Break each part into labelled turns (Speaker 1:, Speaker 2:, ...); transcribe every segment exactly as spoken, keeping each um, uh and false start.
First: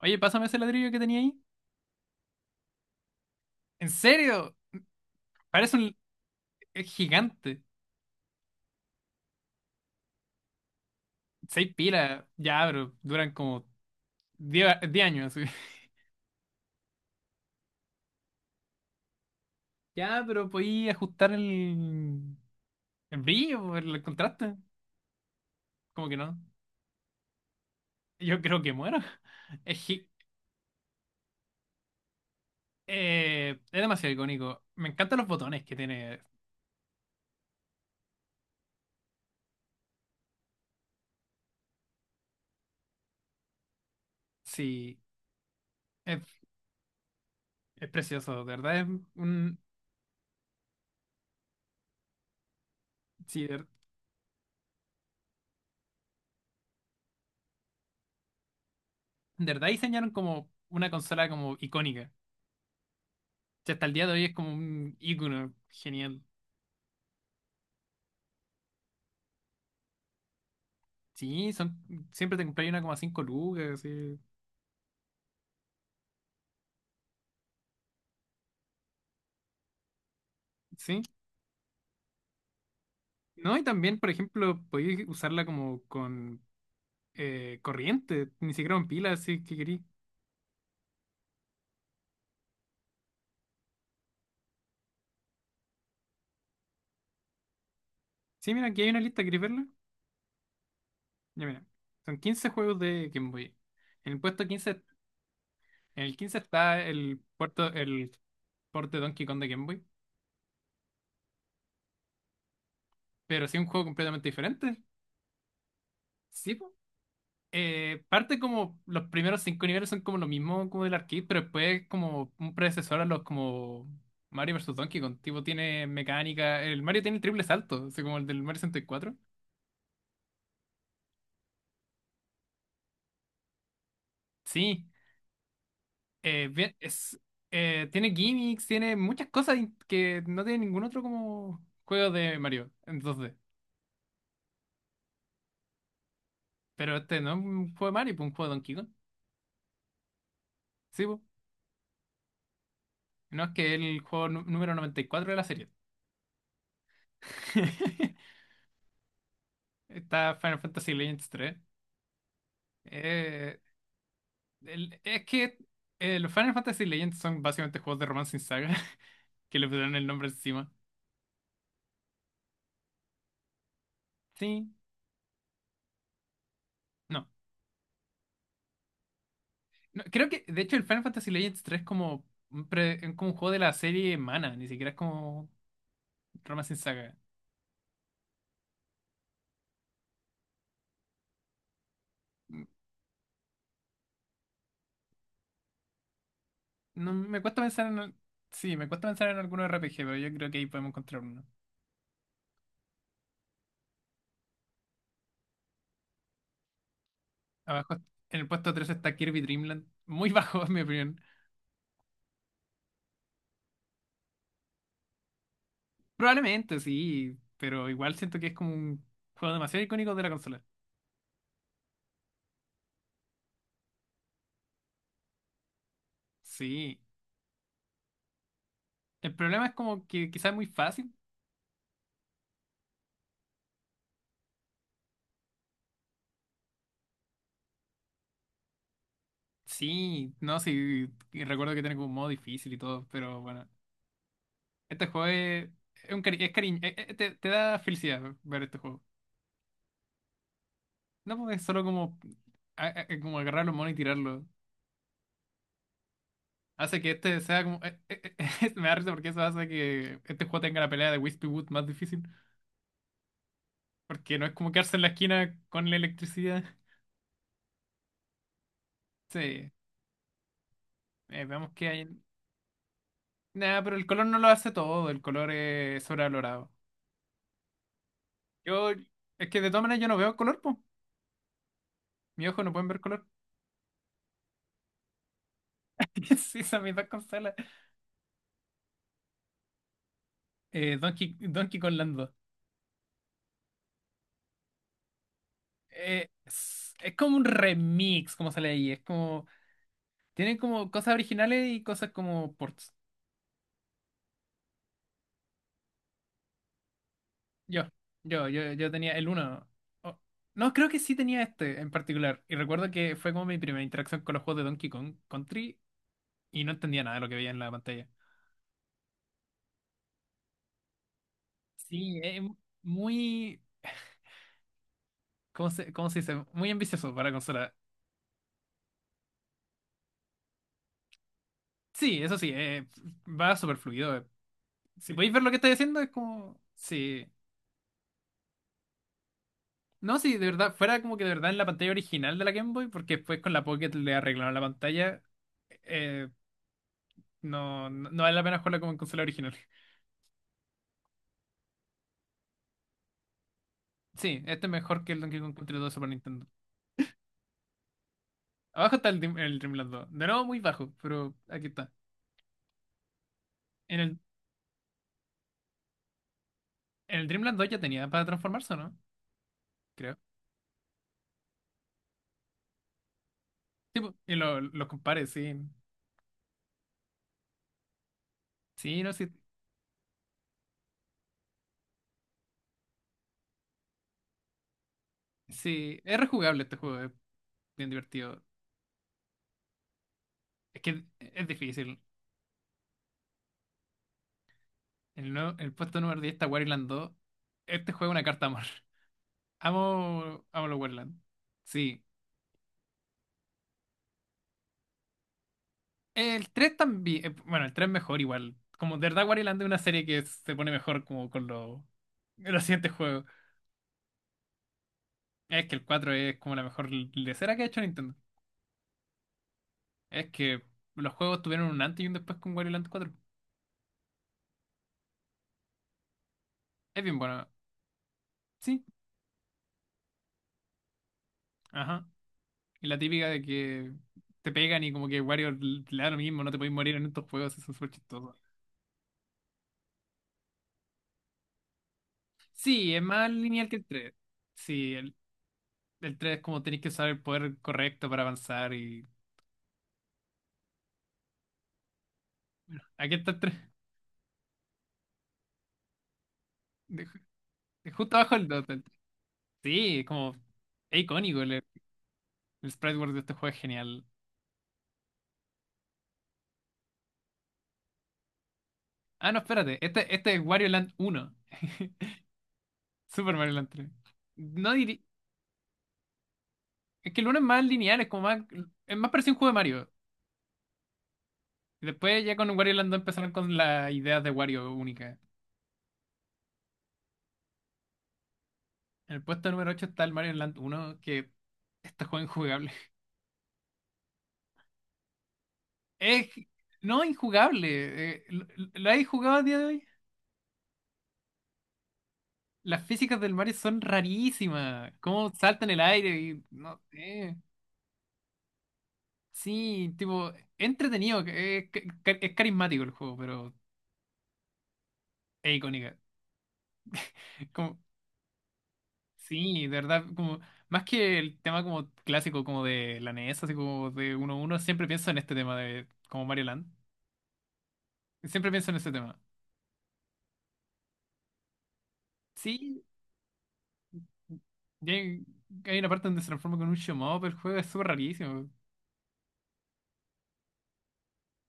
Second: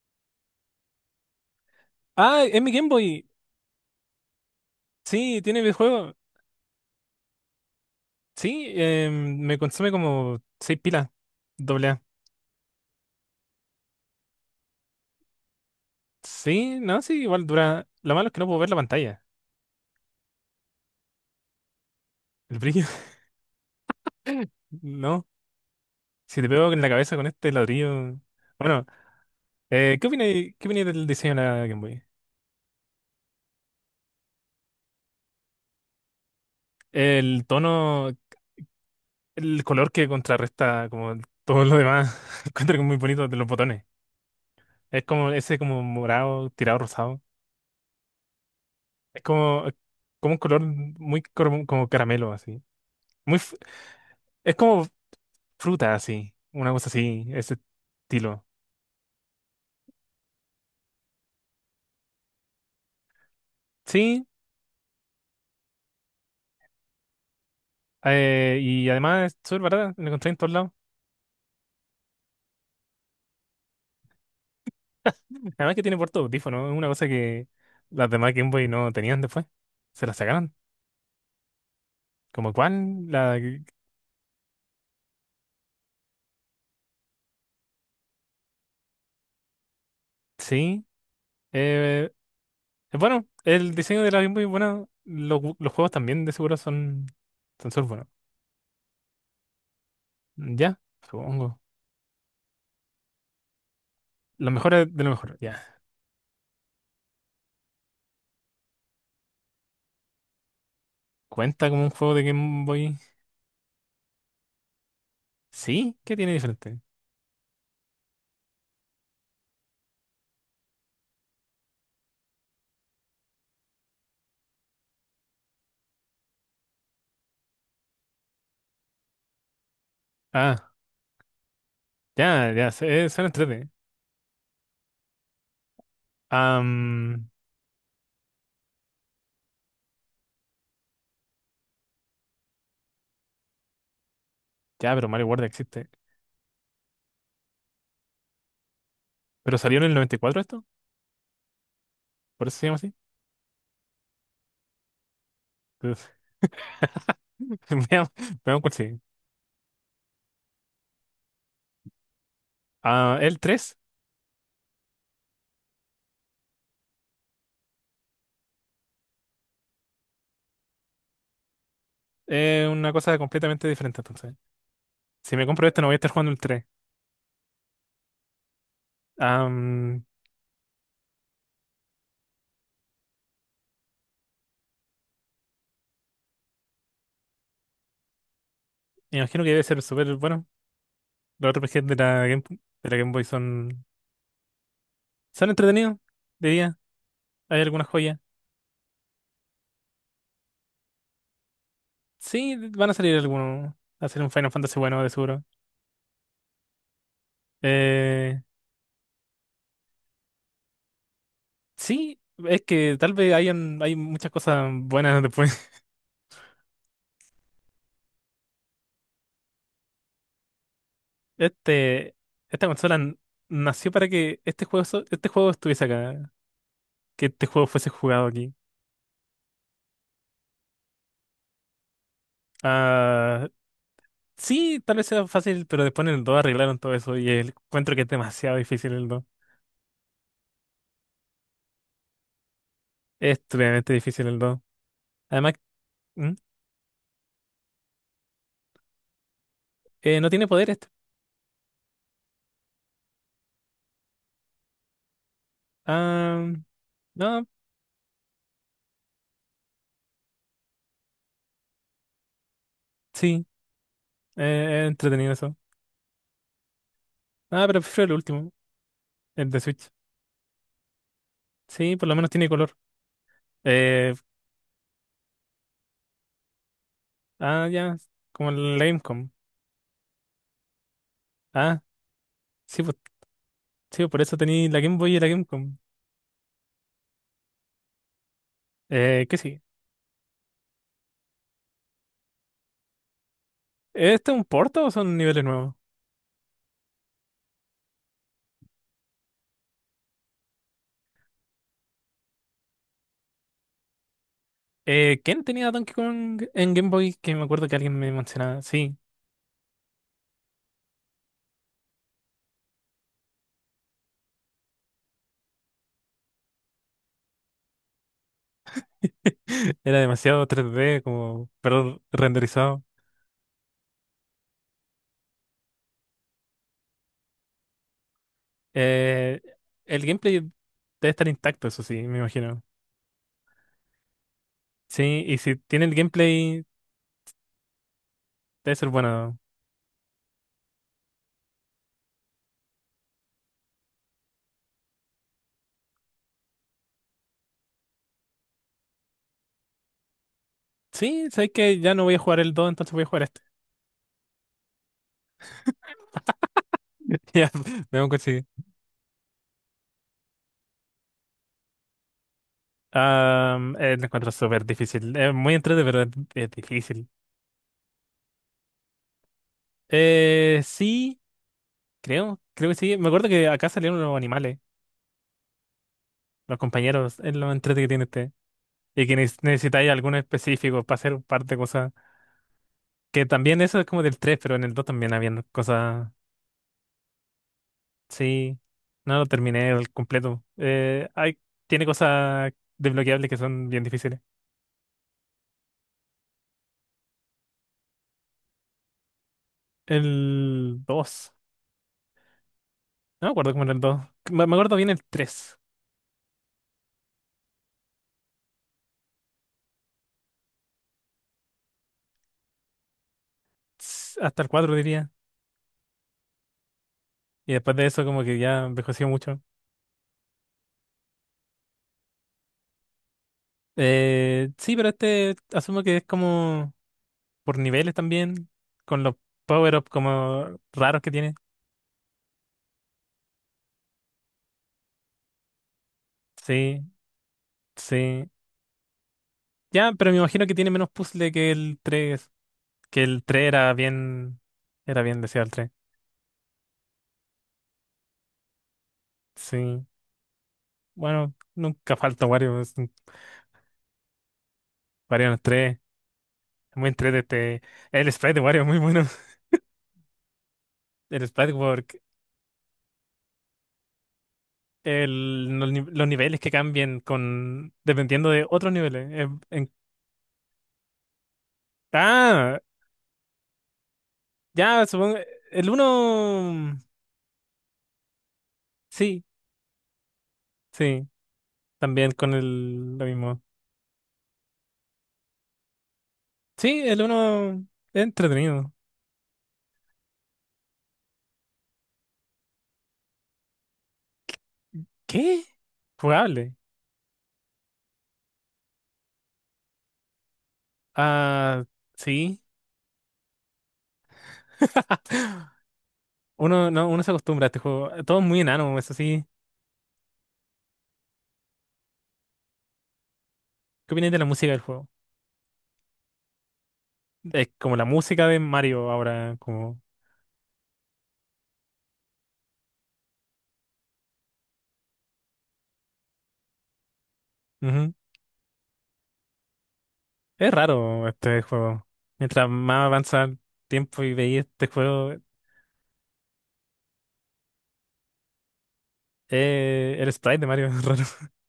Speaker 1: Oye, pásame ese ladrillo que tenía ahí.
Speaker 2: Ah, es mi Game Boy.
Speaker 1: ¿En serio?
Speaker 2: Sí, tiene
Speaker 1: Parece un
Speaker 2: videojuego.
Speaker 1: es gigante.
Speaker 2: Sí, eh, me consume como seis pilas,
Speaker 1: Seis
Speaker 2: doble A.
Speaker 1: pilas. Ya, pero duran como diez, a- diez años. así.
Speaker 2: Sí, no, sí, igual dura. Lo malo es que no puedo ver la pantalla,
Speaker 1: Ya, pero podí ajustar el,
Speaker 2: el brillo.
Speaker 1: el brillo, el contraste.
Speaker 2: No,
Speaker 1: Como que no.
Speaker 2: si te pego en la cabeza con este ladrillo.
Speaker 1: Yo creo que
Speaker 2: Bueno,
Speaker 1: muero. Es,
Speaker 2: eh,
Speaker 1: gi-
Speaker 2: ¿qué opináis, qué opináis del diseño de la Game Boy?
Speaker 1: eh, es demasiado icónico. Me encantan los botones que tiene.
Speaker 2: El tono, el color que contrarresta como todo lo demás. Encuentro que es muy bonito de los botones.
Speaker 1: Sí,
Speaker 2: Es como ese como
Speaker 1: es,
Speaker 2: morado, tirado rosado.
Speaker 1: es precioso. De verdad es
Speaker 2: Es
Speaker 1: un...
Speaker 2: como, como un color muy como, como caramelo, así. Muy,
Speaker 1: Sí, de,
Speaker 2: f-
Speaker 1: ver-
Speaker 2: es como fruta así, una cosa así, ese estilo.
Speaker 1: de verdad diseñaron como una consola como icónica. Si hasta el día de hoy
Speaker 2: Sí,
Speaker 1: es como un icono genial.
Speaker 2: eh, y además es súper barata, la encontré en todos lados.
Speaker 1: Sí, son, Siempre te compráis una como a cinco lucas, sí.
Speaker 2: Además que tiene puerto de audífono, es una cosa que las demás Game Boy no tenían después. Se la sacaron.
Speaker 1: Sí.
Speaker 2: Como cuál la...
Speaker 1: No, y también, por ejemplo, podéis usarla como con eh, corriente, ni siquiera con pilas, si que queréis.
Speaker 2: Sí. Eh, es bueno, el diseño de la Game Boy es bueno. Los, gu- los juegos también de seguro son son súper buenos.
Speaker 1: Sí, mira, aquí hay una lista, ¿queréis verla?
Speaker 2: Ya,
Speaker 1: Ya
Speaker 2: supongo.
Speaker 1: mira, son quince juegos de Game Boy. En el puesto
Speaker 2: Lo mejor
Speaker 1: quince,
Speaker 2: es de lo mejor, ya.
Speaker 1: en el quince está el puerto, el porte Donkey Kong de Game Boy,
Speaker 2: ¿Cuenta como un juego de Game Boy?
Speaker 1: pero sí un juego completamente diferente.
Speaker 2: Sí, ¿qué tiene
Speaker 1: Sí, po.
Speaker 2: diferente?
Speaker 1: Eh, parte como los primeros cinco niveles son como lo mismo como del arcade, pero después como un predecesor a los como Mario vs Donkey Kong, tipo tiene mecánica, el Mario tiene el triple salto, así como el del Mario sesenta y cuatro.
Speaker 2: Ah, ya, ya, se- eh, suena 3.
Speaker 1: Sí, eh, bien, es,
Speaker 2: Am,
Speaker 1: eh, tiene gimmicks, tiene muchas cosas in- que no tiene ningún otro como juego de Mario, entonces,
Speaker 2: ya, pero Mario World existe.
Speaker 1: pero este no es un juego de Mario, pues un juego de Donkey Kong,
Speaker 2: ¿Pero salió en el noventa y cuatro esto?
Speaker 1: sí, pues.
Speaker 2: ¿Por eso se llama así?
Speaker 1: No, es que es el juego nu- número noventa y cuatro de la serie.
Speaker 2: Entonces, Veamos, veamos cuál sigue.
Speaker 1: Está Final Fantasy Legends
Speaker 2: Ah, el
Speaker 1: tres.
Speaker 2: tres
Speaker 1: El- es que eh, los Final Fantasy Legends son básicamente juegos de romance sin saga que le pusieron el nombre encima.
Speaker 2: es una cosa completamente diferente, entonces.
Speaker 1: Sí,
Speaker 2: Si me compro este, no voy a estar jugando el tres.
Speaker 1: no. No,
Speaker 2: Am,
Speaker 1: creo que, de hecho, el Final Fantasy Legends tres es como un, pre- es como un juego de la serie Mana, ni siquiera es como romance sin saga.
Speaker 2: Me imagino que debe ser súper bueno. Los R P Gs de la Game,
Speaker 1: Mm,
Speaker 2: de la Game Boy son, son entretenidos, diría.
Speaker 1: No, me
Speaker 2: Hay
Speaker 1: cuesta pensar
Speaker 2: algunas
Speaker 1: en. al-
Speaker 2: joyas.
Speaker 1: Sí, me cuesta pensar en alguno R P G, pero yo creo que ahí podemos encontrar uno.
Speaker 2: Sí, van a salir algunos. Va a ser un Final Fantasy bueno, de seguro.
Speaker 1: Abajo, en
Speaker 2: Eh,
Speaker 1: el puesto tres está Kirby Dreamland. Muy bajo, en mi opinión.
Speaker 2: sí, es que tal vez hayan, hay muchas cosas buenas después.
Speaker 1: Probablemente, sí, pero igual siento que es como un juego demasiado icónico de la consola.
Speaker 2: Este, esta consola n- nació para que este juego, so- este juego estuviese acá,
Speaker 1: Sí.
Speaker 2: que este juego fuese jugado aquí.
Speaker 1: El problema es como que quizás es muy fácil.
Speaker 2: Ah, sí, tal vez sea fácil, pero después en el dos arreglaron todo eso y el, encuentro que es demasiado difícil el dos.
Speaker 1: Sí, no, sí, y recuerdo que tiene como un modo difícil y todo, pero
Speaker 2: Es
Speaker 1: bueno.
Speaker 2: tremendamente difícil el dos.
Speaker 1: Este juego
Speaker 2: Además,
Speaker 1: es, es un
Speaker 2: ¿Mm?
Speaker 1: cari- es cariño, eh, eh, te, te da felicidad ver este juego.
Speaker 2: eh, no tiene poder este.
Speaker 1: No, porque es solo como, a- a- a- como agarrar los monos y tirarlos.
Speaker 2: Ah,
Speaker 1: Hace que este
Speaker 2: no,
Speaker 1: sea como... eh, eh, eh, me da risa porque eso hace que este juego tenga la pelea de Wispy Wood más difícil.
Speaker 2: sí,
Speaker 1: Porque no es como
Speaker 2: eh, es
Speaker 1: quedarse en la
Speaker 2: entretenido eso.
Speaker 1: esquina con la electricidad.
Speaker 2: Ah, pero prefiero el último, el de
Speaker 1: Sí,
Speaker 2: Switch.
Speaker 1: eh, veamos qué
Speaker 2: Sí, por lo
Speaker 1: hay.
Speaker 2: menos tiene color.
Speaker 1: Nada, pero el
Speaker 2: Eh,
Speaker 1: color no lo hace todo, el color es sobrevalorado.
Speaker 2: ah, ya, como el
Speaker 1: Yo,
Speaker 2: Gamecom.
Speaker 1: es que de todas maneras yo no veo color, po.
Speaker 2: Ah,
Speaker 1: Mis ojos no
Speaker 2: sí,
Speaker 1: pueden
Speaker 2: pues,
Speaker 1: ver color.
Speaker 2: sí, por eso tenía la Game Boy y la Gamecom.
Speaker 1: Sí, son mis dos consolas.
Speaker 2: Eh, que sí.
Speaker 1: Eh, Donkey, Donkey Kong Land dos.
Speaker 2: ¿Este es un porto o son niveles nuevos?
Speaker 1: Eh, es, es como un remix, como sale ahí. Es como. Tienen como cosas originales y cosas como ports.
Speaker 2: Eh, ¿quién tenía Donkey Kong en Game Boy? Que me acuerdo que
Speaker 1: Yo,
Speaker 2: alguien me
Speaker 1: yo,
Speaker 2: mencionaba.
Speaker 1: yo, yo
Speaker 2: Sí.
Speaker 1: tenía el uno. Oh, no, creo que sí tenía este en particular. Y recuerdo que fue como mi primera interacción con los juegos de Donkey Kong Country y no entendía nada de lo que veía en la pantalla.
Speaker 2: Era demasiado tres D, como, pero
Speaker 1: Sí, es
Speaker 2: renderizado.
Speaker 1: muy. ¿Cómo se, cómo se dice? Muy ambicioso para la consola.
Speaker 2: Eh, el gameplay debe estar intacto, eso sí, me
Speaker 1: Sí, eso sí,
Speaker 2: imagino.
Speaker 1: eh, va súper fluido. eh. Si
Speaker 2: Sí,
Speaker 1: podéis
Speaker 2: y
Speaker 1: ver lo que
Speaker 2: si
Speaker 1: estáis
Speaker 2: tiene el
Speaker 1: haciendo, es como.
Speaker 2: gameplay,
Speaker 1: Sí.
Speaker 2: debe ser bueno.
Speaker 1: No, sí, de verdad, fuera como que de verdad en la pantalla original de la Game Boy, porque después con la Pocket le arreglaron la pantalla. eh, no, no, no vale la pena jugarla como en consola original.
Speaker 2: Sí, sabes que ya no voy a jugar el dos entonces voy a jugar este.
Speaker 1: Sí, este es mejor que el Donkey Kong Country dos de Super Nintendo.
Speaker 2: Ya, vemos que sí.
Speaker 1: Abajo está el, Dream- el Dreamland dos. De nuevo, muy bajo, pero aquí está.
Speaker 2: Ah, eh,
Speaker 1: En
Speaker 2: lo
Speaker 1: el,
Speaker 2: encuentro súper difícil. Es muy entretenido, pero es, es difícil.
Speaker 1: en el Dreamland dos ya tenía para transformarse, ¿o no? Creo.
Speaker 2: Eh, sí. Creo, creo que sí. Me acuerdo que acá salieron
Speaker 1: Tipo,
Speaker 2: los
Speaker 1: y
Speaker 2: animales,
Speaker 1: lo- los compares, sí.
Speaker 2: los compañeros, es lo entrete que tiene este.
Speaker 1: Sí,
Speaker 2: Y
Speaker 1: no,
Speaker 2: que
Speaker 1: sí.
Speaker 2: neces- necesitáis alguno específico para hacer un par de cosas. Que también eso es como del tres pero en el dos también habían
Speaker 1: Sí,
Speaker 2: cosas.
Speaker 1: es rejugable este juego, es bien divertido.
Speaker 2: Sí, no lo terminé el completo.
Speaker 1: Es que
Speaker 2: Eh, hay,
Speaker 1: es
Speaker 2: tiene
Speaker 1: difícil.
Speaker 2: cosas desbloqueables que son bien difíciles.
Speaker 1: El, nue- el puesto número diez está Wario dos. Este juego es una carta de amor. Amo, amo los
Speaker 2: El
Speaker 1: Wario.
Speaker 2: dos
Speaker 1: Sí.
Speaker 2: no me acuerdo cómo era el dos. Me, me acuerdo bien el tres.
Speaker 1: El tres también. eh, Bueno, el tres mejor igual. Como de verdad Wario es una serie que se pone mejor como con los los siguientes juegos.
Speaker 2: S- hasta el cuatro diría.
Speaker 1: Es que el cuatro es como la mejor
Speaker 2: Y
Speaker 1: lecera que ha
Speaker 2: después
Speaker 1: hecho
Speaker 2: de eso
Speaker 1: Nintendo.
Speaker 2: como que ya envejeció mucho.
Speaker 1: Es que los juegos tuvieron un antes y un después con Wario cuatro.
Speaker 2: Eh, sí, pero este asumo que es como
Speaker 1: Es bien bueno.
Speaker 2: por niveles también,
Speaker 1: Sí.
Speaker 2: con los power-ups como raros que tiene.
Speaker 1: Ajá. Y la típica de que te pegan y como que Wario le da lo mismo, no te podéis
Speaker 2: Sí,
Speaker 1: morir en estos juegos, eso es súper
Speaker 2: sí.
Speaker 1: chistoso.
Speaker 2: Ya, pero me imagino que tiene menos puzzle que el tres.
Speaker 1: Sí, es
Speaker 2: que el
Speaker 1: más
Speaker 2: tres
Speaker 1: lineal
Speaker 2: era
Speaker 1: que el tres.
Speaker 2: bien,
Speaker 1: Sí,
Speaker 2: era
Speaker 1: el,
Speaker 2: bien deseado el tres.
Speaker 1: el tres es como tenéis que usar el poder correcto para avanzar y...
Speaker 2: Sí. Bueno, nunca falta Wario, es un-
Speaker 1: Aquí está el tres.
Speaker 2: Wario en el tres. Es muy
Speaker 1: De-
Speaker 2: entrete este.
Speaker 1: de
Speaker 2: El
Speaker 1: justo abajo
Speaker 2: sprite de
Speaker 1: el
Speaker 2: Wario
Speaker 1: dos
Speaker 2: es muy
Speaker 1: del-
Speaker 2: bueno.
Speaker 1: Sí, es como... Es
Speaker 2: El
Speaker 1: icónico,
Speaker 2: sprite
Speaker 1: el,
Speaker 2: work.
Speaker 1: el sprite world de este juego es genial.
Speaker 2: El, los, ni- los niveles que cambian con dependiendo de otros niveles. Eh,
Speaker 1: Ah, no,
Speaker 2: en-
Speaker 1: espérate. Este, este es Wario Land uno.
Speaker 2: ah,
Speaker 1: Super Mario Land tres. No
Speaker 2: ya,
Speaker 1: diría...
Speaker 2: supongo. El uno.
Speaker 1: Es que el uno es más lineal, es como más... Es más
Speaker 2: Sí,
Speaker 1: parecido a un juego de Mario.
Speaker 2: sí.
Speaker 1: Y
Speaker 2: También
Speaker 1: después
Speaker 2: con
Speaker 1: ya con Wario Land dos
Speaker 2: el lo
Speaker 1: empezaron
Speaker 2: mismo.
Speaker 1: con las ideas de Wario única.
Speaker 2: Sí, el uno es entretenido.
Speaker 1: En el puesto número ocho está el Mario Land uno que... Este juego es injugable.
Speaker 2: ¿Qué?
Speaker 1: Es
Speaker 2: Jugable.
Speaker 1: no injugable. eh, ¿lo, lo habéis jugado a día de hoy?
Speaker 2: Ah, sí.
Speaker 1: Las físicas del Mario son rarísimas. Cómo salta en el aire y
Speaker 2: Uno
Speaker 1: no
Speaker 2: no, uno se
Speaker 1: sé.
Speaker 2: acostumbra a este juego. Todo es muy enano, eso sí.
Speaker 1: Sí, tipo, entretenido. eh, Es, es carismático el juego, pero
Speaker 2: ¿Qué opinas de la música del juego?
Speaker 1: es icónica. Es
Speaker 2: Es como
Speaker 1: como,
Speaker 2: la música de Mario ahora,
Speaker 1: sí, de
Speaker 2: como.
Speaker 1: verdad, como más que el tema como clásico como de la N E S, así como de 1 uno siempre pienso en este tema de como Mario Land.
Speaker 2: Ujú.
Speaker 1: Siempre pienso en ese tema.
Speaker 2: Es raro este juego. Mientras
Speaker 1: Sí,
Speaker 2: más avanza el tiempo y veis este
Speaker 1: y
Speaker 2: juego,
Speaker 1: hay, hay una parte donde se transforma con un shmup, el juego es súper rarísimo.
Speaker 2: eh, el sprite de Mario es raro.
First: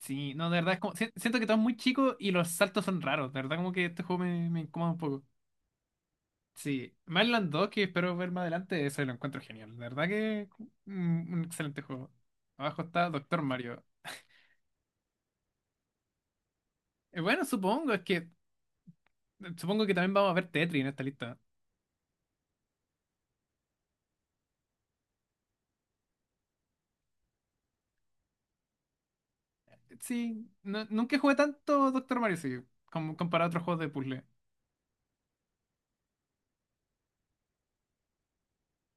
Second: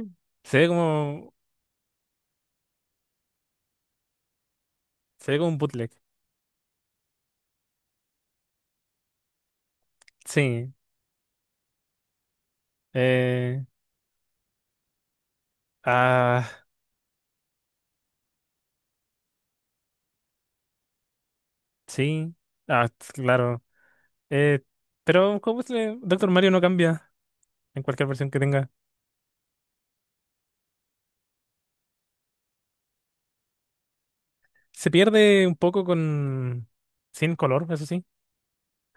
Speaker 1: Sí, no, de
Speaker 2: Se ve
Speaker 1: verdad, es como, si-
Speaker 2: como.
Speaker 1: siento que todo es muy chico y los saltos son raros, de verdad como que este juego me, me incomoda un poco.
Speaker 2: Se ve como un bootleg.
Speaker 1: Sí, Mainland dos, que espero ver más adelante, eso lo encuentro genial, de verdad que
Speaker 2: Sí.
Speaker 1: mm, un excelente juego. Abajo está Doctor
Speaker 2: Eh,
Speaker 1: Mario.
Speaker 2: ah,
Speaker 1: Eh, bueno, supongo, es que supongo que también vamos a ver Tetris en esta lista.
Speaker 2: sí, ah, t- claro. Eh, pero ¿cómo se le- Doctor Mario no cambia en cualquier versión que tenga.
Speaker 1: Sí, no- nunca jugué tanto Doctor Mario, sí, como comparado a otros juegos de puzzle.
Speaker 2: Se pierde un poco con... Sin color, eso sí.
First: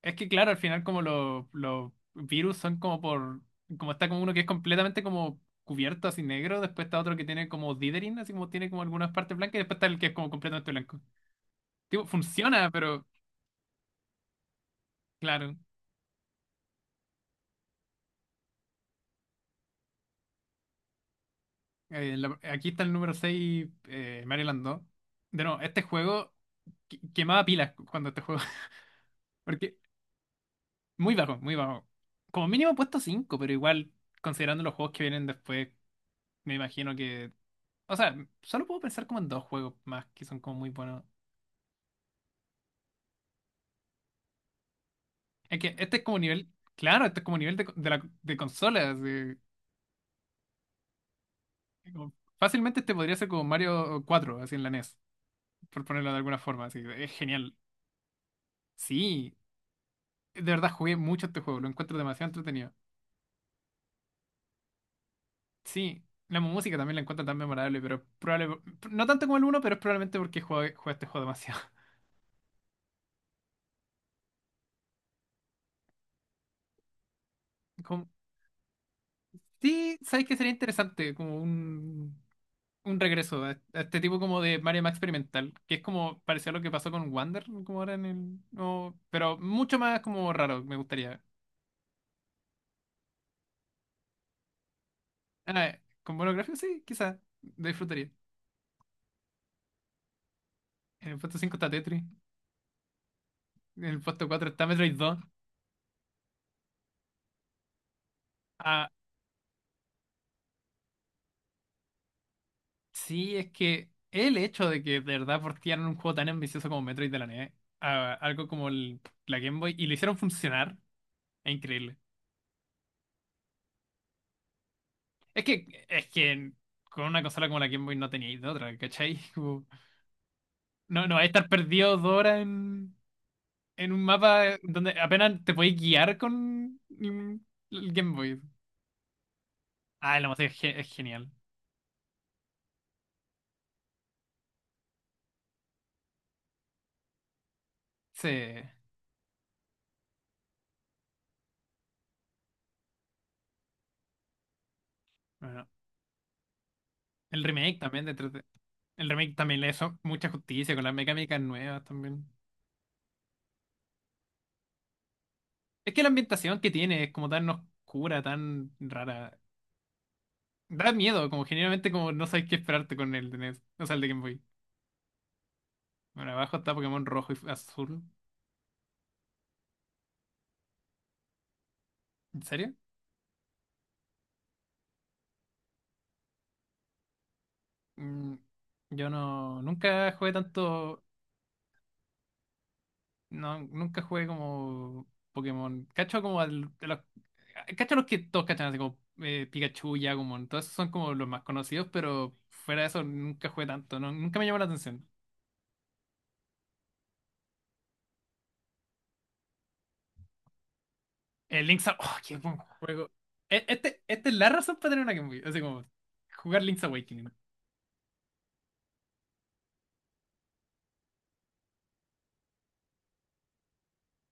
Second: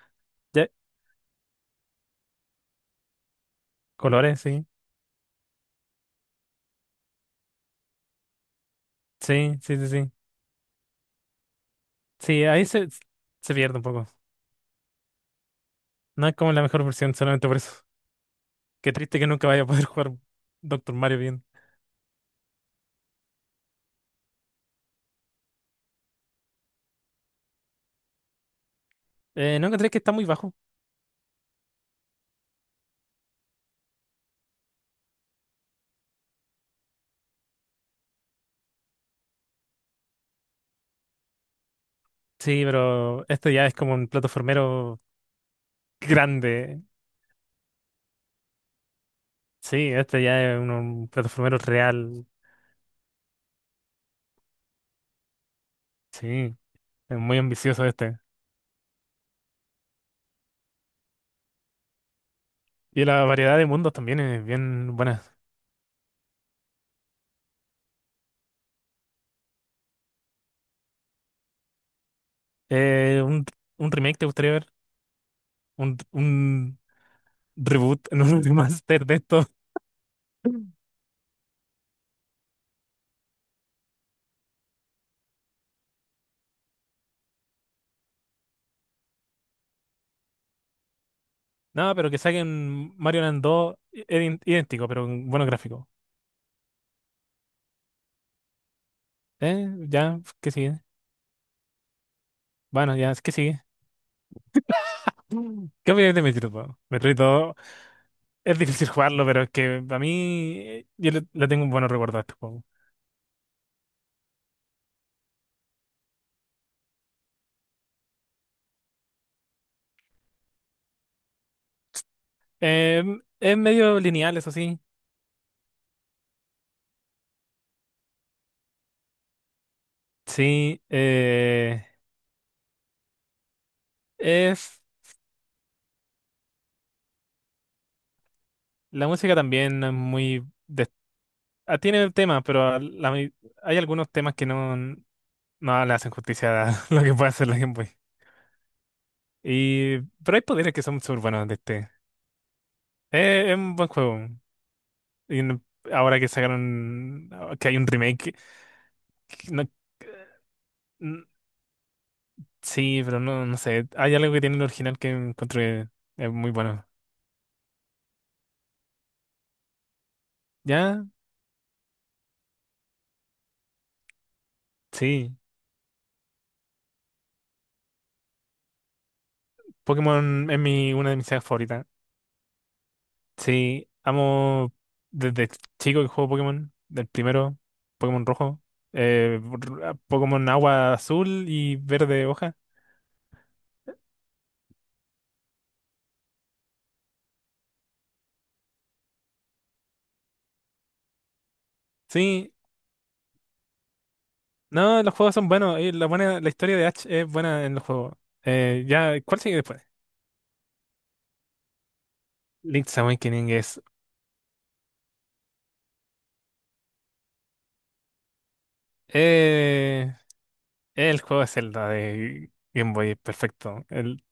Speaker 1: Es que claro, al
Speaker 2: Ya,
Speaker 1: final como los, los virus son como por, como está como uno que
Speaker 2: colores,
Speaker 1: es
Speaker 2: sí.
Speaker 1: completamente como cubierto así negro, después está otro que tiene como dithering, así como tiene como algunas partes blancas,
Speaker 2: Sí,
Speaker 1: y después
Speaker 2: sí,
Speaker 1: está
Speaker 2: sí,
Speaker 1: el que
Speaker 2: sí.
Speaker 1: es como completamente blanco. Tipo,
Speaker 2: Sí, ahí
Speaker 1: funciona,
Speaker 2: se,
Speaker 1: pero
Speaker 2: se pierde un poco.
Speaker 1: claro.
Speaker 2: No es como la mejor versión, solamente por eso. Qué triste que nunca vaya a poder jugar Doctor Mario bien.
Speaker 1: Eh, la- aquí está el número seis eh, Maryland dos. De nuevo, este juego qui- quemaba pilas cuando este juego,
Speaker 2: Eh, ¿no
Speaker 1: porque
Speaker 2: encontré que está muy bajo?
Speaker 1: muy bajo, muy bajo. Como mínimo he puesto cinco pero igual, considerando los juegos que vienen después, me imagino que. O sea, solo puedo pensar como en dos juegos más que son como muy buenos.
Speaker 2: Sí, pero este ya es como un plataformero
Speaker 1: Es que este es como nivel.
Speaker 2: grande.
Speaker 1: Claro, este es como nivel de, co- de la, de consola. Así,
Speaker 2: Sí, este ya es un, un plataformero
Speaker 1: como-
Speaker 2: real.
Speaker 1: fácilmente este podría ser como Mario cuatro así en la N E S, por ponerlo de alguna
Speaker 2: Sí,
Speaker 1: forma. Así, es
Speaker 2: es muy
Speaker 1: genial.
Speaker 2: ambicioso este.
Speaker 1: Sí, de verdad jugué mucho este juego, lo encuentro demasiado entretenido.
Speaker 2: Y la variedad de mundos también es bien buena.
Speaker 1: Sí, la música también la encuentro tan memorable, pero probable, no tanto como el uno, pero es probablemente porque jugué, jugué este juego demasiado.
Speaker 2: Eh, un, un remake te gustaría ver, un, un
Speaker 1: Como-
Speaker 2: reboot, no, un remaster de esto.
Speaker 1: sí, sabes que sería interesante, como un un regreso a, a este tipo como de Mario Max experimental, que es como parecido a lo que pasó con Wander, como ahora en el... no, pero mucho más como raro, me gustaría.
Speaker 2: No, pero que saquen Mario Land dos i- idén- idéntico, pero con buenos
Speaker 1: Ah,
Speaker 2: gráficos.
Speaker 1: con buenos gráficos, sí, quizás, lo disfrutaría.
Speaker 2: ¿Eh? Ya, ¿qué sigue?
Speaker 1: En el puesto cinco está Tetris,
Speaker 2: Bueno, ya, ¿qué sigue?
Speaker 1: en el puesto cuatro está Metroid dos.
Speaker 2: Mm. ¿Qué opináis de Metroid dos? Metroid dos es
Speaker 1: Ah,
Speaker 2: difícil jugarlo, pero es que a mí eh, yo le, le tengo un buen recuerdo a este juego.
Speaker 1: sí, es que el hecho de que de verdad portearon un juego tan ambicioso como Metroid de la N E S a algo como el- la Game Boy y lo hicieron funcionar, es increíble.
Speaker 2: Em, es medio lineal, eso sí.
Speaker 1: Es que, es que con una consola como la Game Boy no teníais de otra, ¿cachai?
Speaker 2: Sí,
Speaker 1: No, no, estar
Speaker 2: eh,
Speaker 1: perdido dos horas en, en un mapa
Speaker 2: es...
Speaker 1: donde apenas te podéis guiar con mm, el Game Boy.
Speaker 2: La música también es
Speaker 1: Ah, el
Speaker 2: muy...
Speaker 1: Amazon es, ge- es genial.
Speaker 2: Ah, tiene temas, pero a la mi- hay algunos temas que no, no le hacen justicia a lo que puede hacer la Game Boy.
Speaker 1: Sí.
Speaker 2: Y, pero hay poderes que son súper buenos de este. Eh, es un buen juego. Y no-
Speaker 1: Bueno,
Speaker 2: Ahora que sacaron,
Speaker 1: el
Speaker 2: que
Speaker 1: remake
Speaker 2: hay un
Speaker 1: también de
Speaker 2: remake,
Speaker 1: tres D. El remake
Speaker 2: que
Speaker 1: también
Speaker 2: no-
Speaker 1: le hizo mucha justicia con las
Speaker 2: mm,
Speaker 1: mecánicas nuevas también.
Speaker 2: sí, pero no, no sé. Hay algo que tiene el original que encontré
Speaker 1: Es que la
Speaker 2: es muy
Speaker 1: ambientación que
Speaker 2: bueno.
Speaker 1: tiene es como tan oscura, tan rara. Da
Speaker 2: ¿Ya?
Speaker 1: miedo, como generalmente como no sabes qué esperarte con el de N E S. O sea, el de Game Boy.
Speaker 2: Sí.
Speaker 1: Bueno, abajo está Pokémon rojo y azul.
Speaker 2: Pokémon es mi, una de mis sagas favoritas.
Speaker 1: ¿En serio?
Speaker 2: Sí, amo desde chico que juego Pokémon, del primero, Pokémon
Speaker 1: Mm,
Speaker 2: rojo,
Speaker 1: yo
Speaker 2: eh,
Speaker 1: no,
Speaker 2: r- ah,
Speaker 1: nunca jugué
Speaker 2: Pokémon agua
Speaker 1: tanto.
Speaker 2: azul y verde hoja.
Speaker 1: No, nunca jugué como Pokémon. Cacho como al, de los, cacho los que todos cachan, así como eh, Pikachu, Yagumon. Todos esos son como los más conocidos, pero
Speaker 2: Sí,
Speaker 1: fuera de eso nunca jugué tanto, ¿no? Nunca me llamó la
Speaker 2: no,
Speaker 1: atención.
Speaker 2: los juegos son buenos, y la buena, la historia de Ash es buena en los juegos. Eh, ya, ¿cuál sigue después?
Speaker 1: El Link's Awakening, oh, qué buen
Speaker 2: Link's
Speaker 1: juego.
Speaker 2: Awakening
Speaker 1: E-
Speaker 2: es
Speaker 1: Este, esta es la razón para tener una Game Boy, así como jugar Link's Awakening.
Speaker 2: eh, el juego de Zelda de Game Boy, perfecto. El,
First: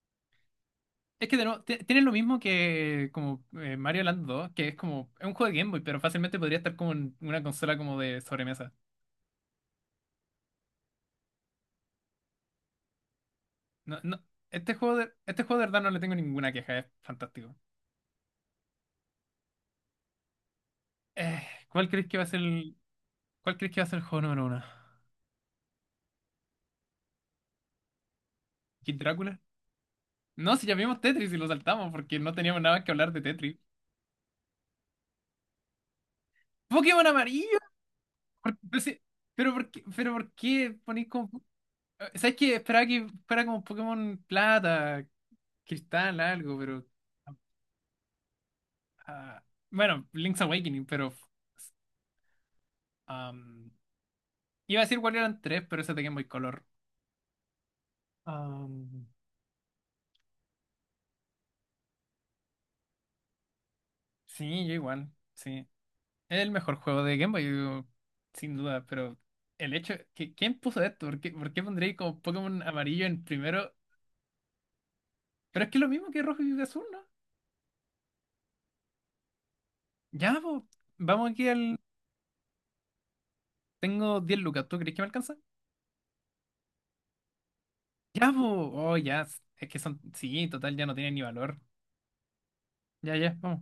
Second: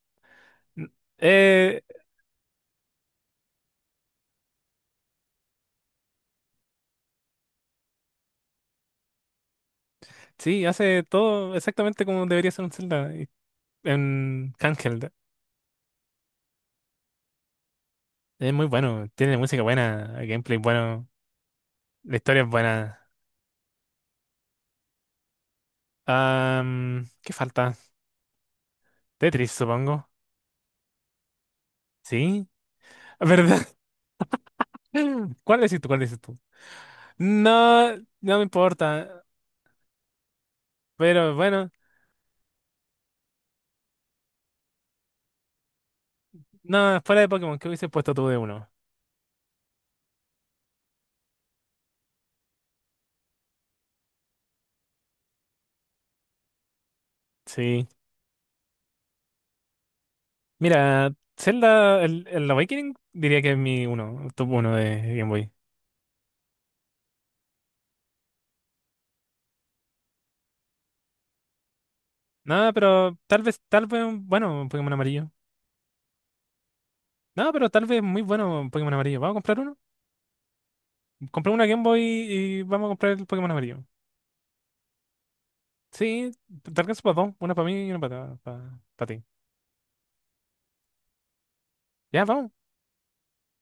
Speaker 1: Es que de nuevo, te-
Speaker 2: eh,
Speaker 1: tiene lo mismo que como eh, Mario Land dos que es como, es un juego de Game Boy, pero fácilmente podría estar como en una consola como de sobremesa.
Speaker 2: sí, hace todo exactamente como debería ser un Zelda, y-
Speaker 1: No, no,
Speaker 2: en
Speaker 1: este juego
Speaker 2: handheld.
Speaker 1: de, este juego de verdad no le tengo ninguna queja, es fantástico.
Speaker 2: Es muy bueno, tiene música buena, gameplay bueno,
Speaker 1: Eh, ¿cuál crees que
Speaker 2: la
Speaker 1: va a ser
Speaker 2: historia es
Speaker 1: el,
Speaker 2: buena.
Speaker 1: cuál crees que va a ser el juego número uno?
Speaker 2: Am, ¿qué falta?
Speaker 1: ¿Kid Drácula?
Speaker 2: Tetris, supongo.
Speaker 1: No, si llamamos Tetris y lo saltamos porque no
Speaker 2: ¿Sí?
Speaker 1: teníamos nada que hablar de Tetris.
Speaker 2: ¿Verdad? ¿Cuál decís tú? ¿Cuál decís tú?
Speaker 1: ¡Pokémon amarillo!
Speaker 2: No, no me
Speaker 1: ¿Por- pero, si-
Speaker 2: importa.
Speaker 1: pero por qué, pero por qué ponéis como...
Speaker 2: Pero bueno,
Speaker 1: eh, ¿Sabes qué? Esperaba que fuera como Pokémon Plata, Cristal, algo, pero...
Speaker 2: no, fuera de
Speaker 1: ah,
Speaker 2: Pokémon, ¿qué hubiese puesto tú de uno?
Speaker 1: ah, bueno, Link's Awakening, pero... am, iba a decir Wario Land tres, pero ese tenía muy color.
Speaker 2: Sí.
Speaker 1: Am,
Speaker 2: Mira, Zelda, el, el Awakening diría que es mi uno, top
Speaker 1: sí, yo
Speaker 2: uno de
Speaker 1: igual,
Speaker 2: Game Boy.
Speaker 1: sí. Es el mejor juego de Game Boy, sin duda, pero el hecho, que, ¿quién puso esto? ¿Por qué, por qué pondréis como Pokémon
Speaker 2: No,
Speaker 1: amarillo
Speaker 2: pero
Speaker 1: en
Speaker 2: tal vez,
Speaker 1: primero?
Speaker 2: tal vez, un- bueno, un Pokémon amarillo.
Speaker 1: Pero es que es lo mismo que rojo y azul, ¿no?
Speaker 2: No, pero tal vez muy bueno un Pokémon amarillo. ¿Vamos a comprar uno?
Speaker 1: Ya, po, vamos aquí
Speaker 2: Compré una
Speaker 1: al...
Speaker 2: Game Boy y vamos a comprar el Pokémon amarillo.
Speaker 1: Tengo diez lucas, ¿tú crees que me alcanza?
Speaker 2: Sí, te alcanzo para dos. Una para mí y una
Speaker 1: Ya, po,
Speaker 2: para
Speaker 1: oh,
Speaker 2: ti.
Speaker 1: ya, es que son... Sí, total, ya no tienen ni valor.
Speaker 2: Ya, vamos.
Speaker 1: Ya, ya, vamos.